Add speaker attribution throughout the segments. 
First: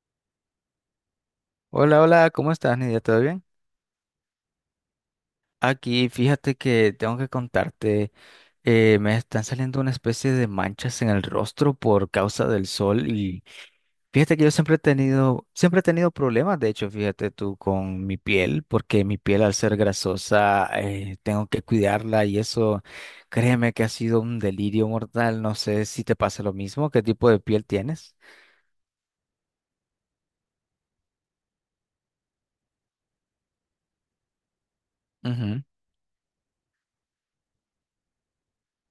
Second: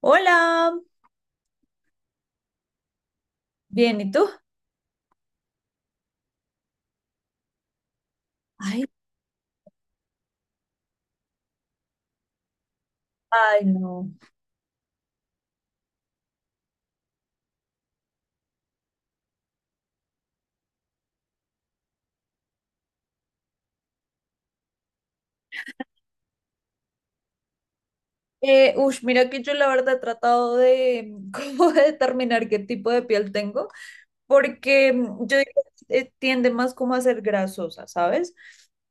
Speaker 1: Hola,
Speaker 2: Hola, hola, ¿cómo estás, Nidia? ¿Todo bien?
Speaker 1: bien, ¿y tú?
Speaker 2: Aquí, fíjate que tengo que contarte,
Speaker 1: Ay.
Speaker 2: me están saliendo una especie de manchas en el rostro por causa del sol y
Speaker 1: Ay, no.
Speaker 2: fíjate que yo siempre he tenido problemas, de hecho, fíjate tú, con mi piel, porque mi piel al ser grasosa, tengo que cuidarla y eso, créeme que ha sido un delirio mortal, no sé si te pasa lo mismo, ¿qué tipo de piel tienes?
Speaker 1: Ush, mira que yo la verdad he tratado de cómo determinar qué tipo de piel tengo, porque yo digo
Speaker 2: Ujú.
Speaker 1: que tiende más como a ser grasosa, ¿sabes?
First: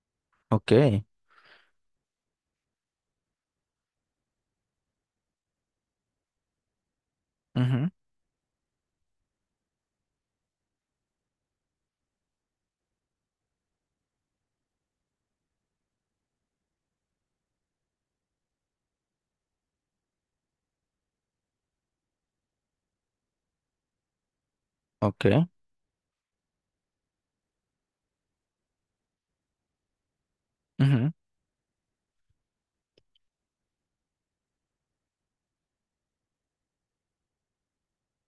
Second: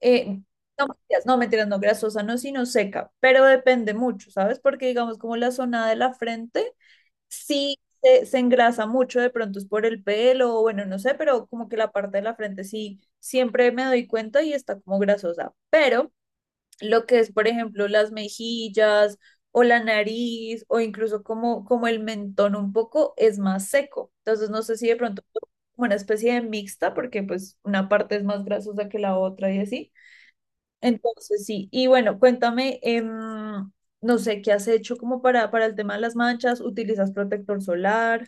Speaker 1: Eh,
Speaker 2: Ok,
Speaker 1: no, mentiras, no, mentiras, no, grasosa, no, sino seca, pero depende mucho, ¿sabes? Porque digamos como la zona de la frente sí
Speaker 2: ujú,
Speaker 1: se engrasa mucho, de pronto es por el pelo, o bueno, no sé, pero como que la parte de la frente sí, siempre me doy cuenta y está como grasosa, pero lo que es, por ejemplo, las mejillas o la nariz o incluso como el mentón un poco es más seco. Entonces no sé si de pronto
Speaker 2: ok,
Speaker 1: como una especie de mixta porque pues una parte es más grasosa que la otra y así.
Speaker 2: ujú.
Speaker 1: Entonces sí, y bueno, cuéntame, no sé, ¿qué has hecho como para el tema de las manchas? ¿Utilizas protector solar?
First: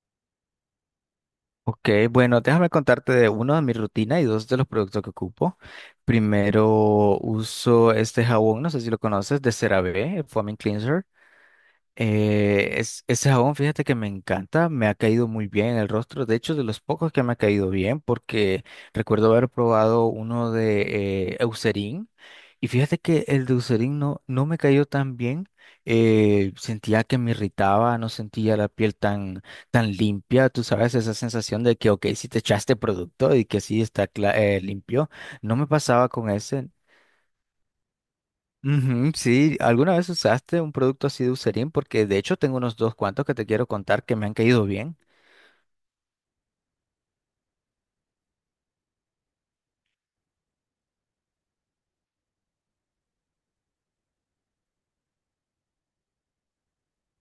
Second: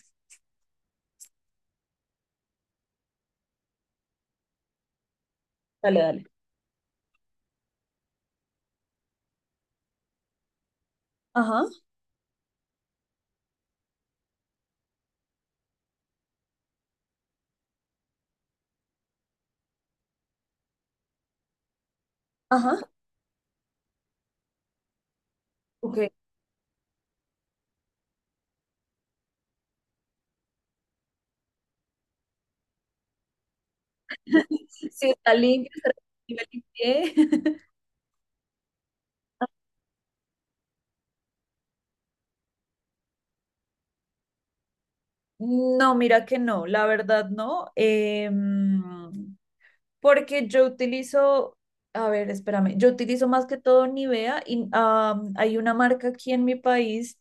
Speaker 2: Ok, bueno, déjame contarte de uno de mi rutina y dos de los productos que ocupo.
Speaker 1: Dale, dale.
Speaker 2: Primero uso este jabón, no sé si lo conoces, de CeraVe, el Foaming Cleanser.
Speaker 1: Ajá,
Speaker 2: Ese jabón, fíjate que me encanta, me ha caído muy bien en el rostro, de hecho de los pocos que me ha caído bien, porque recuerdo haber probado uno de Eucerin, y
Speaker 1: ajá,
Speaker 2: fíjate que el de Eucerin no, no me cayó tan bien,
Speaker 1: ok.
Speaker 2: sentía que me irritaba, no sentía la piel tan limpia, tú sabes, esa sensación de que, ok, si te echaste producto y que sí está
Speaker 1: Si
Speaker 2: limpio,
Speaker 1: está
Speaker 2: no me
Speaker 1: limpio, estará
Speaker 2: pasaba con
Speaker 1: limpio el
Speaker 2: ese.
Speaker 1: pie.
Speaker 2: Ujú, sí, ¿alguna vez usaste un producto así de Eucerin? Porque de hecho tengo unos dos cuantos que te quiero contar que me han caído bien.
Speaker 1: No, mira que no, la verdad no, porque yo utilizo, a ver, espérame, yo utilizo más que todo Nivea y hay una marca aquí en mi país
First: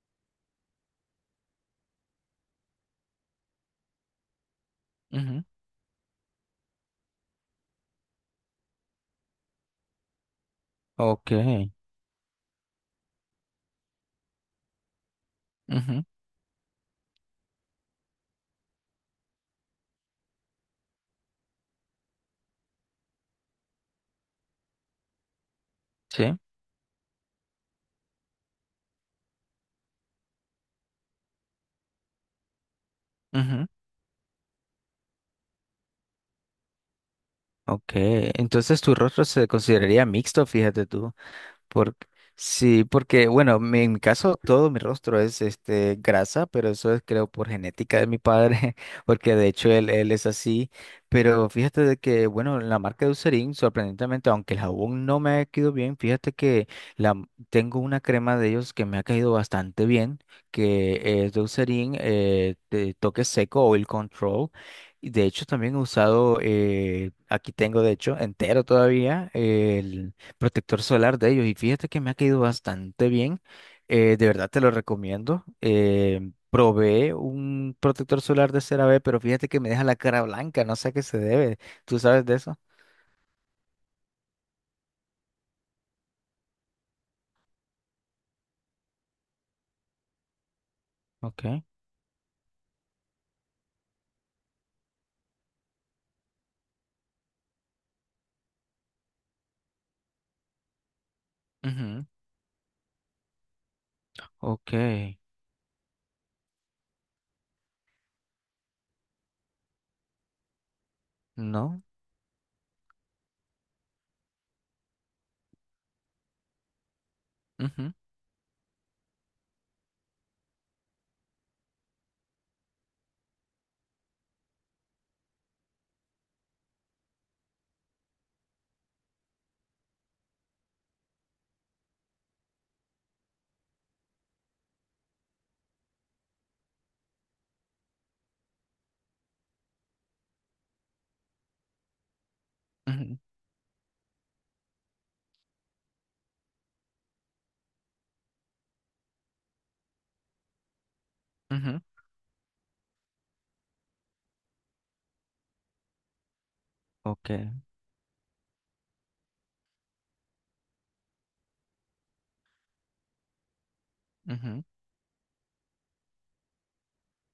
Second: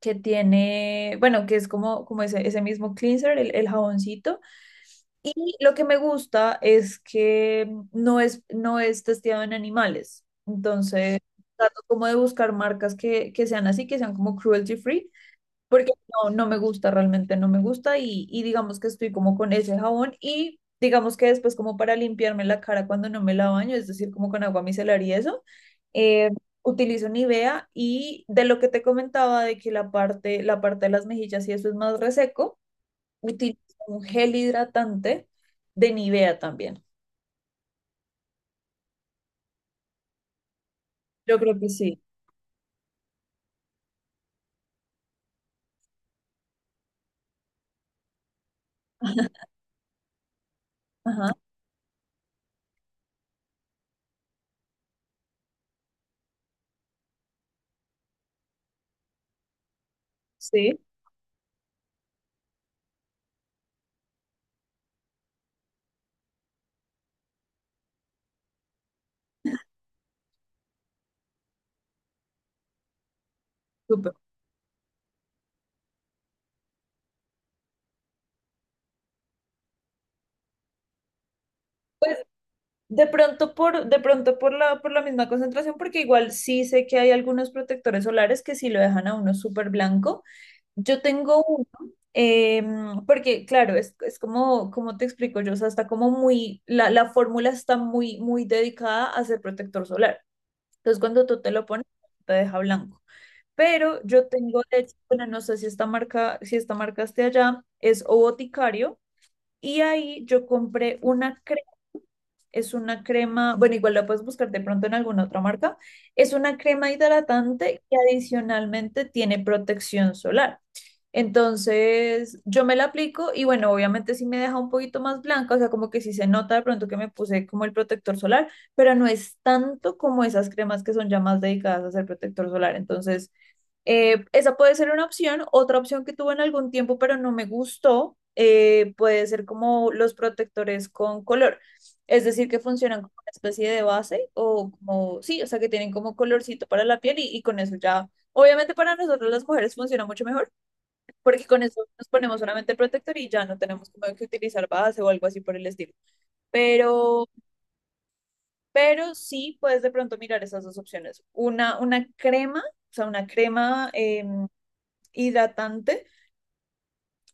Speaker 1: que tiene, bueno, que es como ese mismo cleanser, el jaboncito,
Speaker 2: Ujú,
Speaker 1: y lo que me gusta es que no es testeado en animales, entonces
Speaker 2: ok,
Speaker 1: trato como de buscar marcas que sean así, que sean como cruelty free porque
Speaker 2: ujú,
Speaker 1: no, no me gusta, realmente no me gusta y digamos que estoy como con ese jabón y digamos que después como para limpiarme la cara cuando no me la baño, es decir, como con agua micelar y eso, eh,
Speaker 2: sí,
Speaker 1: utilizo Nivea y de lo que te comentaba de que la parte de las mejillas y eso es más reseco, utilizo
Speaker 2: ujú,
Speaker 1: un gel hidratante de Nivea también.
Speaker 2: ok. Entonces tu rostro se consideraría mixto, fíjate tú.
Speaker 1: Yo creo que
Speaker 2: Por,
Speaker 1: sí.
Speaker 2: sí, porque, bueno, en mi caso todo mi rostro es este grasa, pero eso es creo por genética de mi padre, porque de hecho él, él es así.
Speaker 1: Ajá,
Speaker 2: Pero fíjate de que, bueno, la marca de Eucerin, sorprendentemente, aunque el jabón no me ha quedado bien, fíjate que tengo una crema de ellos que me ha caído bastante bien,
Speaker 1: sí,
Speaker 2: que es de Eucerin, de toque seco, Oil Control. Y de hecho también he usado, aquí tengo de hecho entero todavía, protector solar de ellos y fíjate que me ha caído bastante bien.
Speaker 1: súper.
Speaker 2: De verdad te lo recomiendo. Probé un protector solar de CeraVe, pero fíjate que me deja la cara blanca, no sé a qué se debe. ¿Tú sabes de eso?
Speaker 1: De pronto por la misma concentración, porque igual sí sé que hay algunos protectores solares que sí lo dejan a uno súper blanco. Yo tengo
Speaker 2: Ok,
Speaker 1: uno, porque claro, es como te explico yo, o sea, está como muy, la fórmula está muy, muy dedicada a ser protector solar. Entonces cuando tú te lo pones,
Speaker 2: ujú,
Speaker 1: te deja blanco. Pero yo tengo,
Speaker 2: ok.
Speaker 1: de hecho, bueno, no sé si esta marca esté allá, es O Boticario, y ahí yo compré una crema.
Speaker 2: No.
Speaker 1: Es una crema, bueno, igual la puedes buscar de pronto en alguna otra marca. Es una crema hidratante
Speaker 2: Ujú,
Speaker 1: que adicionalmente tiene protección solar. Entonces, yo me la aplico y bueno, obviamente sí me deja un poquito más blanca, o sea, como que sí se nota de pronto que me puse como el protector solar, pero no es tanto como esas cremas que son ya más dedicadas a hacer protector solar. Entonces, esa puede ser una opción. Otra opción que tuve en algún tiempo, pero no me gustó, puede ser como los protectores con color. Es decir, que funcionan como
Speaker 2: ujú,
Speaker 1: una especie de base o como, sí, o sea, que tienen como colorcito para la piel y con eso ya, obviamente para nosotros las mujeres funciona mucho mejor, porque con
Speaker 2: ujú,
Speaker 1: eso nos ponemos solamente el protector y ya no tenemos como que utilizar base o algo así por el estilo. Pero,
Speaker 2: ok,
Speaker 1: pero sí puedes de pronto mirar esas dos opciones. Una crema, o sea, una crema
Speaker 2: ujú,
Speaker 1: hidratante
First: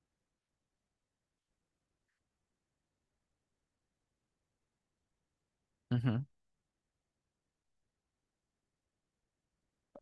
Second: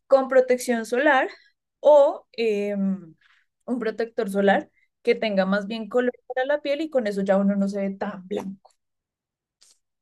Speaker 1: con protección solar o un protector solar que tenga más bien color
Speaker 2: ujú.
Speaker 1: para la piel y con eso ya uno no se ve tan blanco.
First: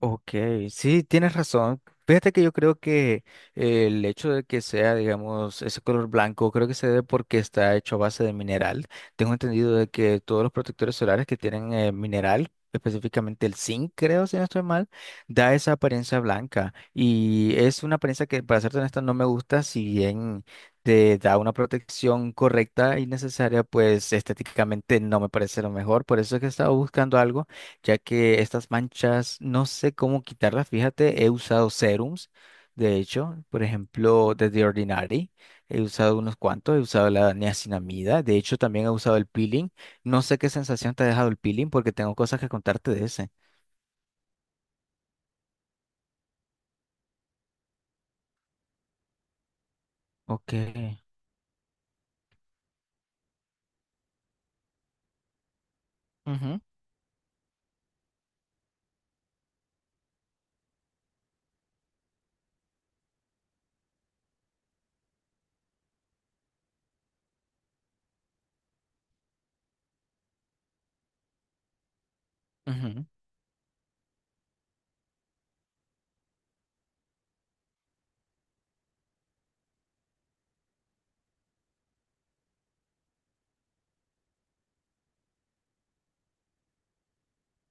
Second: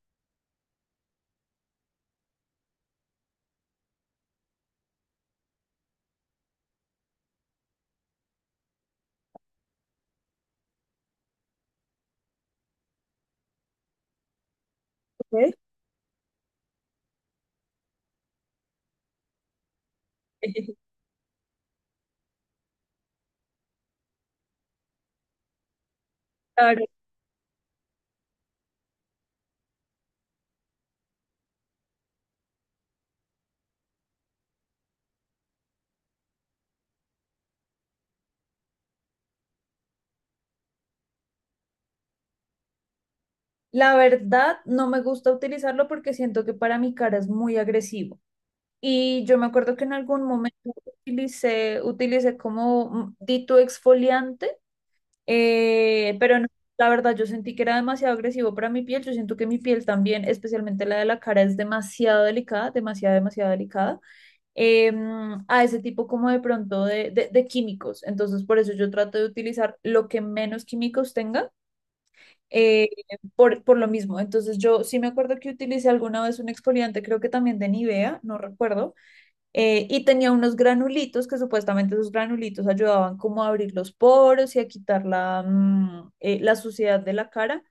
Speaker 2: Ok, sí, tienes razón. Fíjate que yo creo que el hecho de que sea, digamos, ese color blanco, creo que se debe porque está hecho a base de mineral. Tengo entendido de que todos los protectores solares que tienen mineral, específicamente el zinc, creo, si no estoy mal,
Speaker 1: Ok.
Speaker 2: da esa apariencia blanca. Y es una apariencia que, para serte honesta, no me gusta, si bien te da una protección correcta y necesaria, pues estéticamente no me parece lo mejor. Por eso es que estaba
Speaker 1: Claro.
Speaker 2: buscando algo ya que estas manchas no sé cómo quitarlas. Fíjate, he usado serums, de hecho, por ejemplo, de The Ordinary, he usado unos cuantos, he usado la niacinamida, de hecho también he usado el peeling. No sé qué sensación te ha dejado el peeling porque tengo cosas que contarte de ese.
Speaker 1: La verdad, no me gusta utilizarlo porque siento que para mi cara es muy agresivo. Y yo me acuerdo que en algún
Speaker 2: Ok,
Speaker 1: momento utilicé como dito exfoliante, pero no,
Speaker 2: ujú,
Speaker 1: la verdad yo sentí que era demasiado agresivo para mi piel. Yo siento que mi piel también, especialmente la de la cara, es demasiado delicada, demasiado, demasiado delicada. eh, a ese tipo como de pronto de químicos. Entonces, por eso yo trato de utilizar lo que menos químicos tenga, eh,
Speaker 2: ujú,
Speaker 1: por lo mismo. Entonces, yo sí me acuerdo que utilicé alguna vez un exfoliante, creo que también de Nivea, no recuerdo, y tenía unos granulitos que supuestamente esos granulitos ayudaban como a abrir los poros y a quitar la suciedad de la cara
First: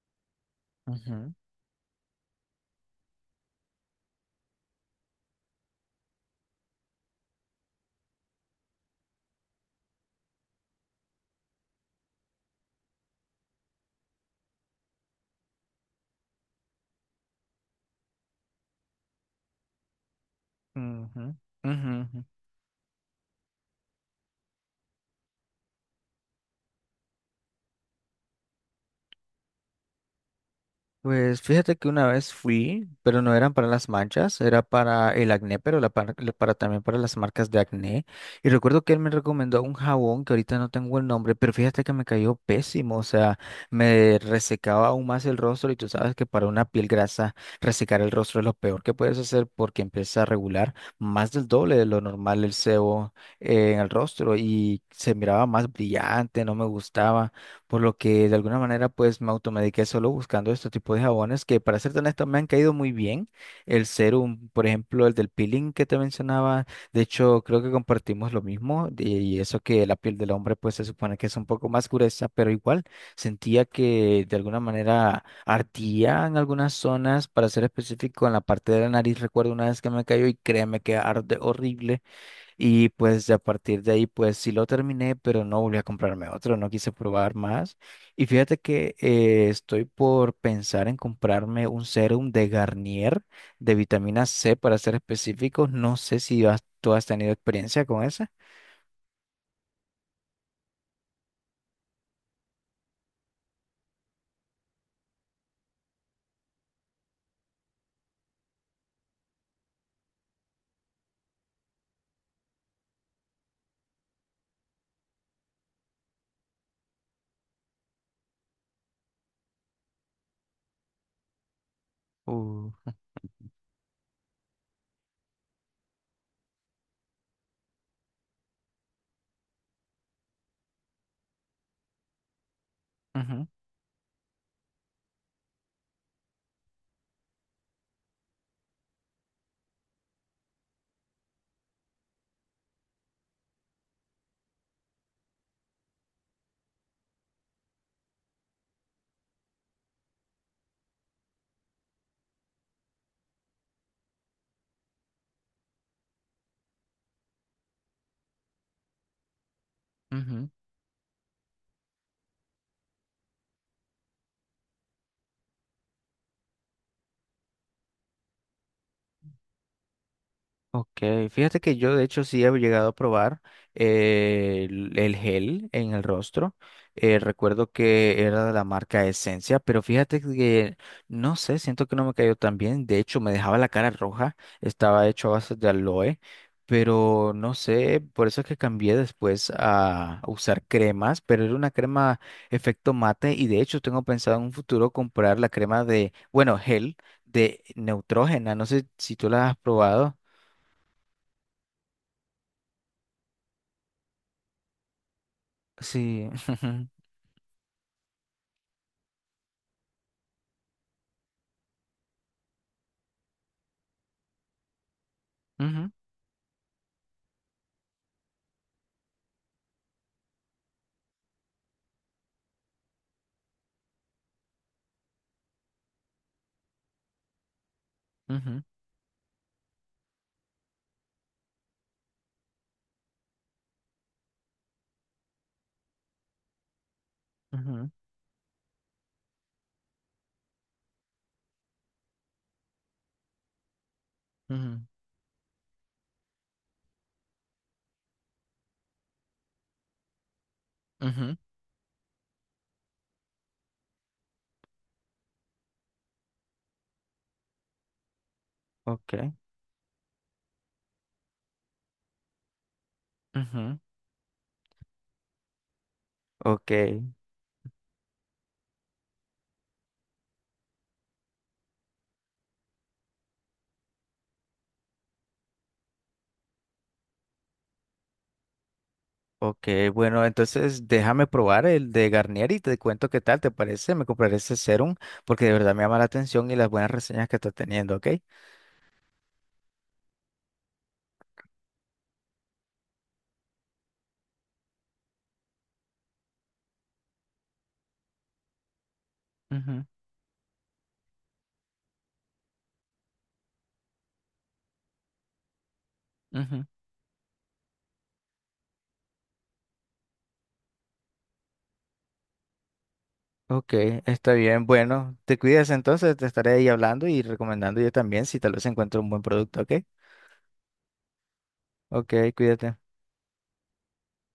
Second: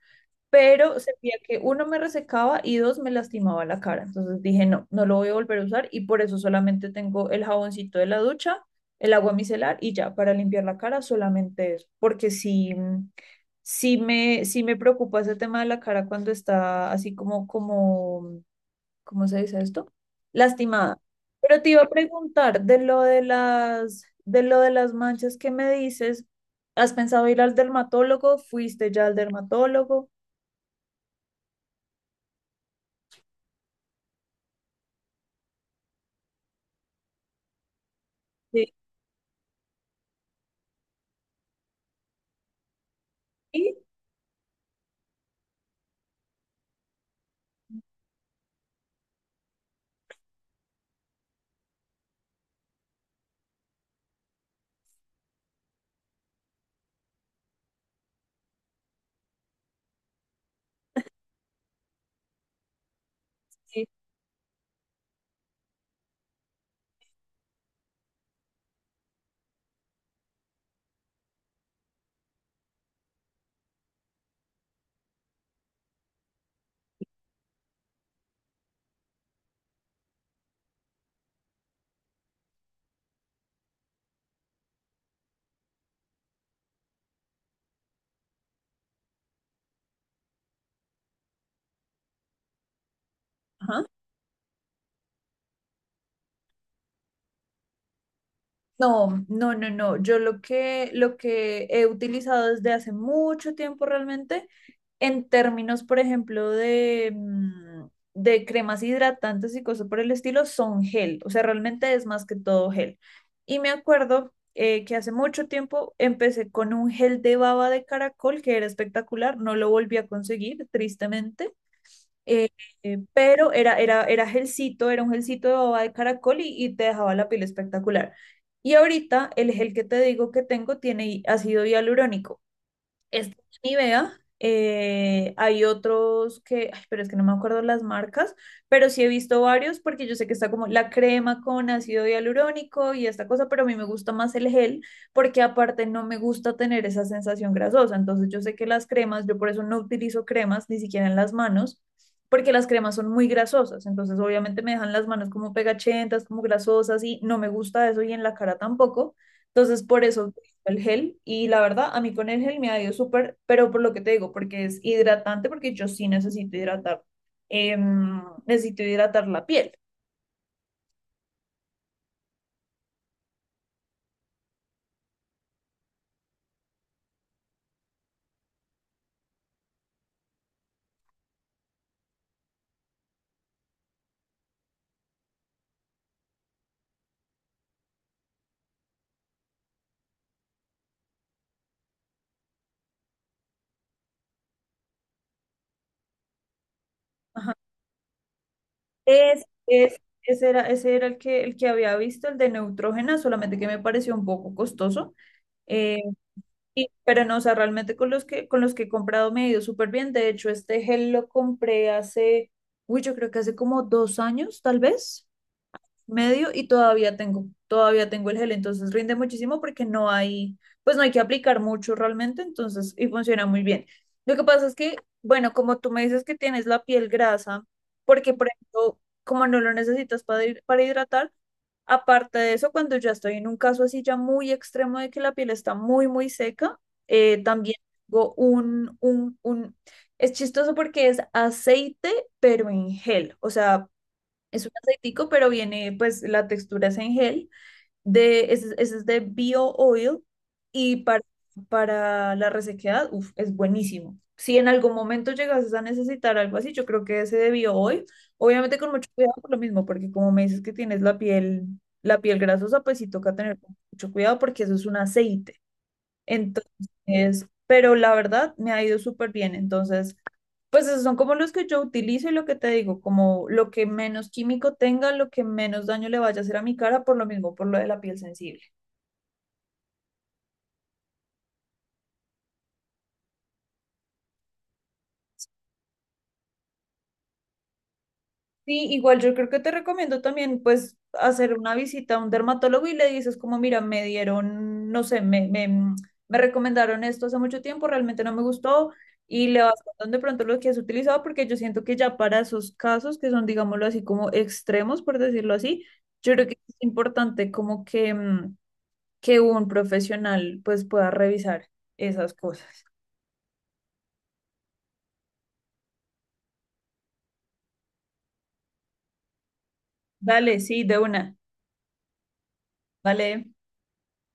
Speaker 1: pero sentía
Speaker 2: ujú,
Speaker 1: que uno me resecaba y dos me lastimaba la cara. Entonces dije, no, no lo voy a volver a usar y por eso solamente tengo el jaboncito de la ducha, el agua micelar y ya, para limpiar la cara solamente eso, porque sí, sí me preocupa ese tema de la cara cuando está así como, ¿cómo se dice esto? Lastimada.
Speaker 2: ujú,
Speaker 1: Pero te iba a
Speaker 2: ujú, ujú.
Speaker 1: preguntar de lo de las, manchas que me dices. ¿Has pensado ir al dermatólogo? ¿Fuiste ya al dermatólogo?
Speaker 2: Pues fíjate que una vez fui, pero no eran para las manchas, era para el acné, pero la par- la para, también para las marcas de acné. Y
Speaker 1: Sí.
Speaker 2: recuerdo que él me recomendó un jabón que ahorita no tengo el nombre, pero fíjate que me cayó pésimo, o sea,
Speaker 1: Sí,
Speaker 2: me resecaba aún más el rostro y tú sabes que para una piel grasa resecar el rostro es lo peor que puedes hacer porque empieza a regular más del doble de lo normal el sebo en el rostro y se miraba más brillante, no me gustaba. Por lo que de alguna manera pues me automediqué solo buscando este tipo de jabones que para ser honesto me han caído muy bien.
Speaker 1: sí,
Speaker 2: El serum, por ejemplo, el del peeling que te mencionaba, de hecho creo que compartimos lo mismo y eso que la piel del hombre pues se supone que es un poco más gruesa, pero igual sentía que de alguna manera ardía en algunas zonas, para ser específico en la parte de la nariz. Recuerdo una vez que me cayó y créeme que arde horrible. Y pues de a partir de ahí, pues sí lo terminé, pero no volví a comprarme otro, no quise probar más. Y fíjate que estoy por pensar en comprarme un serum de Garnier de
Speaker 1: ajá.
Speaker 2: vitamina C para ser específicos. No sé si tú has tenido experiencia con esa.
Speaker 1: No, no, no, no. Yo lo que he utilizado desde hace mucho tiempo realmente, en términos, por ejemplo, de cremas hidratantes y cosas por el estilo, son gel. O sea, realmente es más que todo gel. Y me acuerdo que hace mucho tiempo empecé con un gel de baba de caracol que era espectacular. No lo volví a conseguir, tristemente. Eh,
Speaker 2: Uh,
Speaker 1: pero era un gelcito de baba de caracol y te dejaba la piel espectacular. Y ahorita el gel que te digo que tengo tiene ácido hialurónico. Este
Speaker 2: Ujú,
Speaker 1: es Nivea. Hay otros que, ay, pero es que no me acuerdo las marcas, pero sí he visto varios porque yo sé que está como la crema con ácido hialurónico y esta cosa, pero a mí me gusta más el gel porque aparte no me gusta tener esa sensación grasosa. Entonces yo sé que las cremas, yo por eso no utilizo cremas ni siquiera en las manos porque las cremas son muy grasosas. Entonces obviamente me dejan las manos como pegachentas, como grasosas y no me gusta eso y en la cara tampoco. Entonces, por eso
Speaker 2: ujú.
Speaker 1: el gel y la verdad a mí con el gel me ha ido súper, pero por lo que te digo, porque es hidratante, porque yo sí necesito hidratar, necesito hidratar la piel.
Speaker 2: Ok, fíjate que yo de hecho sí he llegado a probar el gel en el rostro. Recuerdo que era de la marca Esencia, pero fíjate que no sé, siento que no me cayó tan bien. De hecho, me dejaba la cara roja, estaba hecho a base de aloe, pero no sé, por eso es que cambié después a usar cremas, pero era una crema efecto mate y de hecho tengo pensado en un futuro comprar la crema de, bueno, gel
Speaker 1: Ajá.
Speaker 2: de Neutrógena, no sé si tú
Speaker 1: Es,
Speaker 2: la has
Speaker 1: es,
Speaker 2: probado.
Speaker 1: ese era, ese era el que había visto, el de Neutrogena, solamente que me pareció un poco costoso, eh,
Speaker 2: Sí.
Speaker 1: pero no, o sea, realmente con los que he comprado me ha ido súper bien. De hecho, este gel lo compré hace, uy, yo creo que hace como 2 años, tal vez,
Speaker 2: Ujú,
Speaker 1: medio y todavía tengo el gel, entonces rinde muchísimo porque no hay, pues no hay que aplicar mucho realmente, entonces, y funciona muy bien. Lo que pasa es que, bueno, como tú me dices que tienes la piel grasa, porque por
Speaker 2: ujú,
Speaker 1: ejemplo, como no lo necesitas para, para hidratar, aparte de eso, cuando ya estoy en un caso así ya muy extremo de que la piel está muy, muy seca, también
Speaker 2: ujú,
Speaker 1: tengo es chistoso porque es aceite, pero en gel, o sea, es un
Speaker 2: ujú,
Speaker 1: aceitico, pero viene, pues la textura es en gel. Ese es de Bio Oil y para,
Speaker 2: ujú.
Speaker 1: para la resequedad, uf, es buenísimo. Si en algún momento llegases a necesitar algo así, yo creo que ese de Bio Oil, obviamente con mucho
Speaker 2: Ok,
Speaker 1: cuidado por lo mismo, porque como me dices que tienes la piel grasosa, pues sí toca tener
Speaker 2: ujú.
Speaker 1: mucho cuidado porque eso es un aceite.
Speaker 2: Ok.
Speaker 1: Entonces, pero la verdad me ha ido súper bien. Entonces, pues esos son como los que yo utilizo y lo que te digo, como lo que menos químico tenga, lo que menos daño le vaya a hacer a mi cara, por lo mismo, por lo de la piel sensible.
Speaker 2: Ok. Bueno, entonces déjame probar el de Garnier y te cuento qué tal te parece. Me compraré ese serum porque de verdad me llama la atención y las buenas reseñas que está teniendo, ¿ok?
Speaker 1: Sí, igual yo creo que te recomiendo también pues hacer una visita a un dermatólogo y le dices como, mira, me dieron, no sé, me recomendaron esto hace mucho tiempo, realmente no me gustó y le vas
Speaker 2: Ujú,
Speaker 1: contando de pronto lo que has utilizado porque yo siento que ya para esos casos que son, digámoslo así, como extremos, por decirlo así, yo creo que
Speaker 2: ujú.
Speaker 1: es importante como que, que un profesional pues pueda revisar esas cosas.
Speaker 2: Ok, está bien. Bueno, te cuidas entonces, te estaré ahí hablando y recomendando yo también si tal vez encuentro un buen producto, ¿ok?
Speaker 1: Dale, sí, de una.
Speaker 2: Ok, cuídate.
Speaker 1: Vale.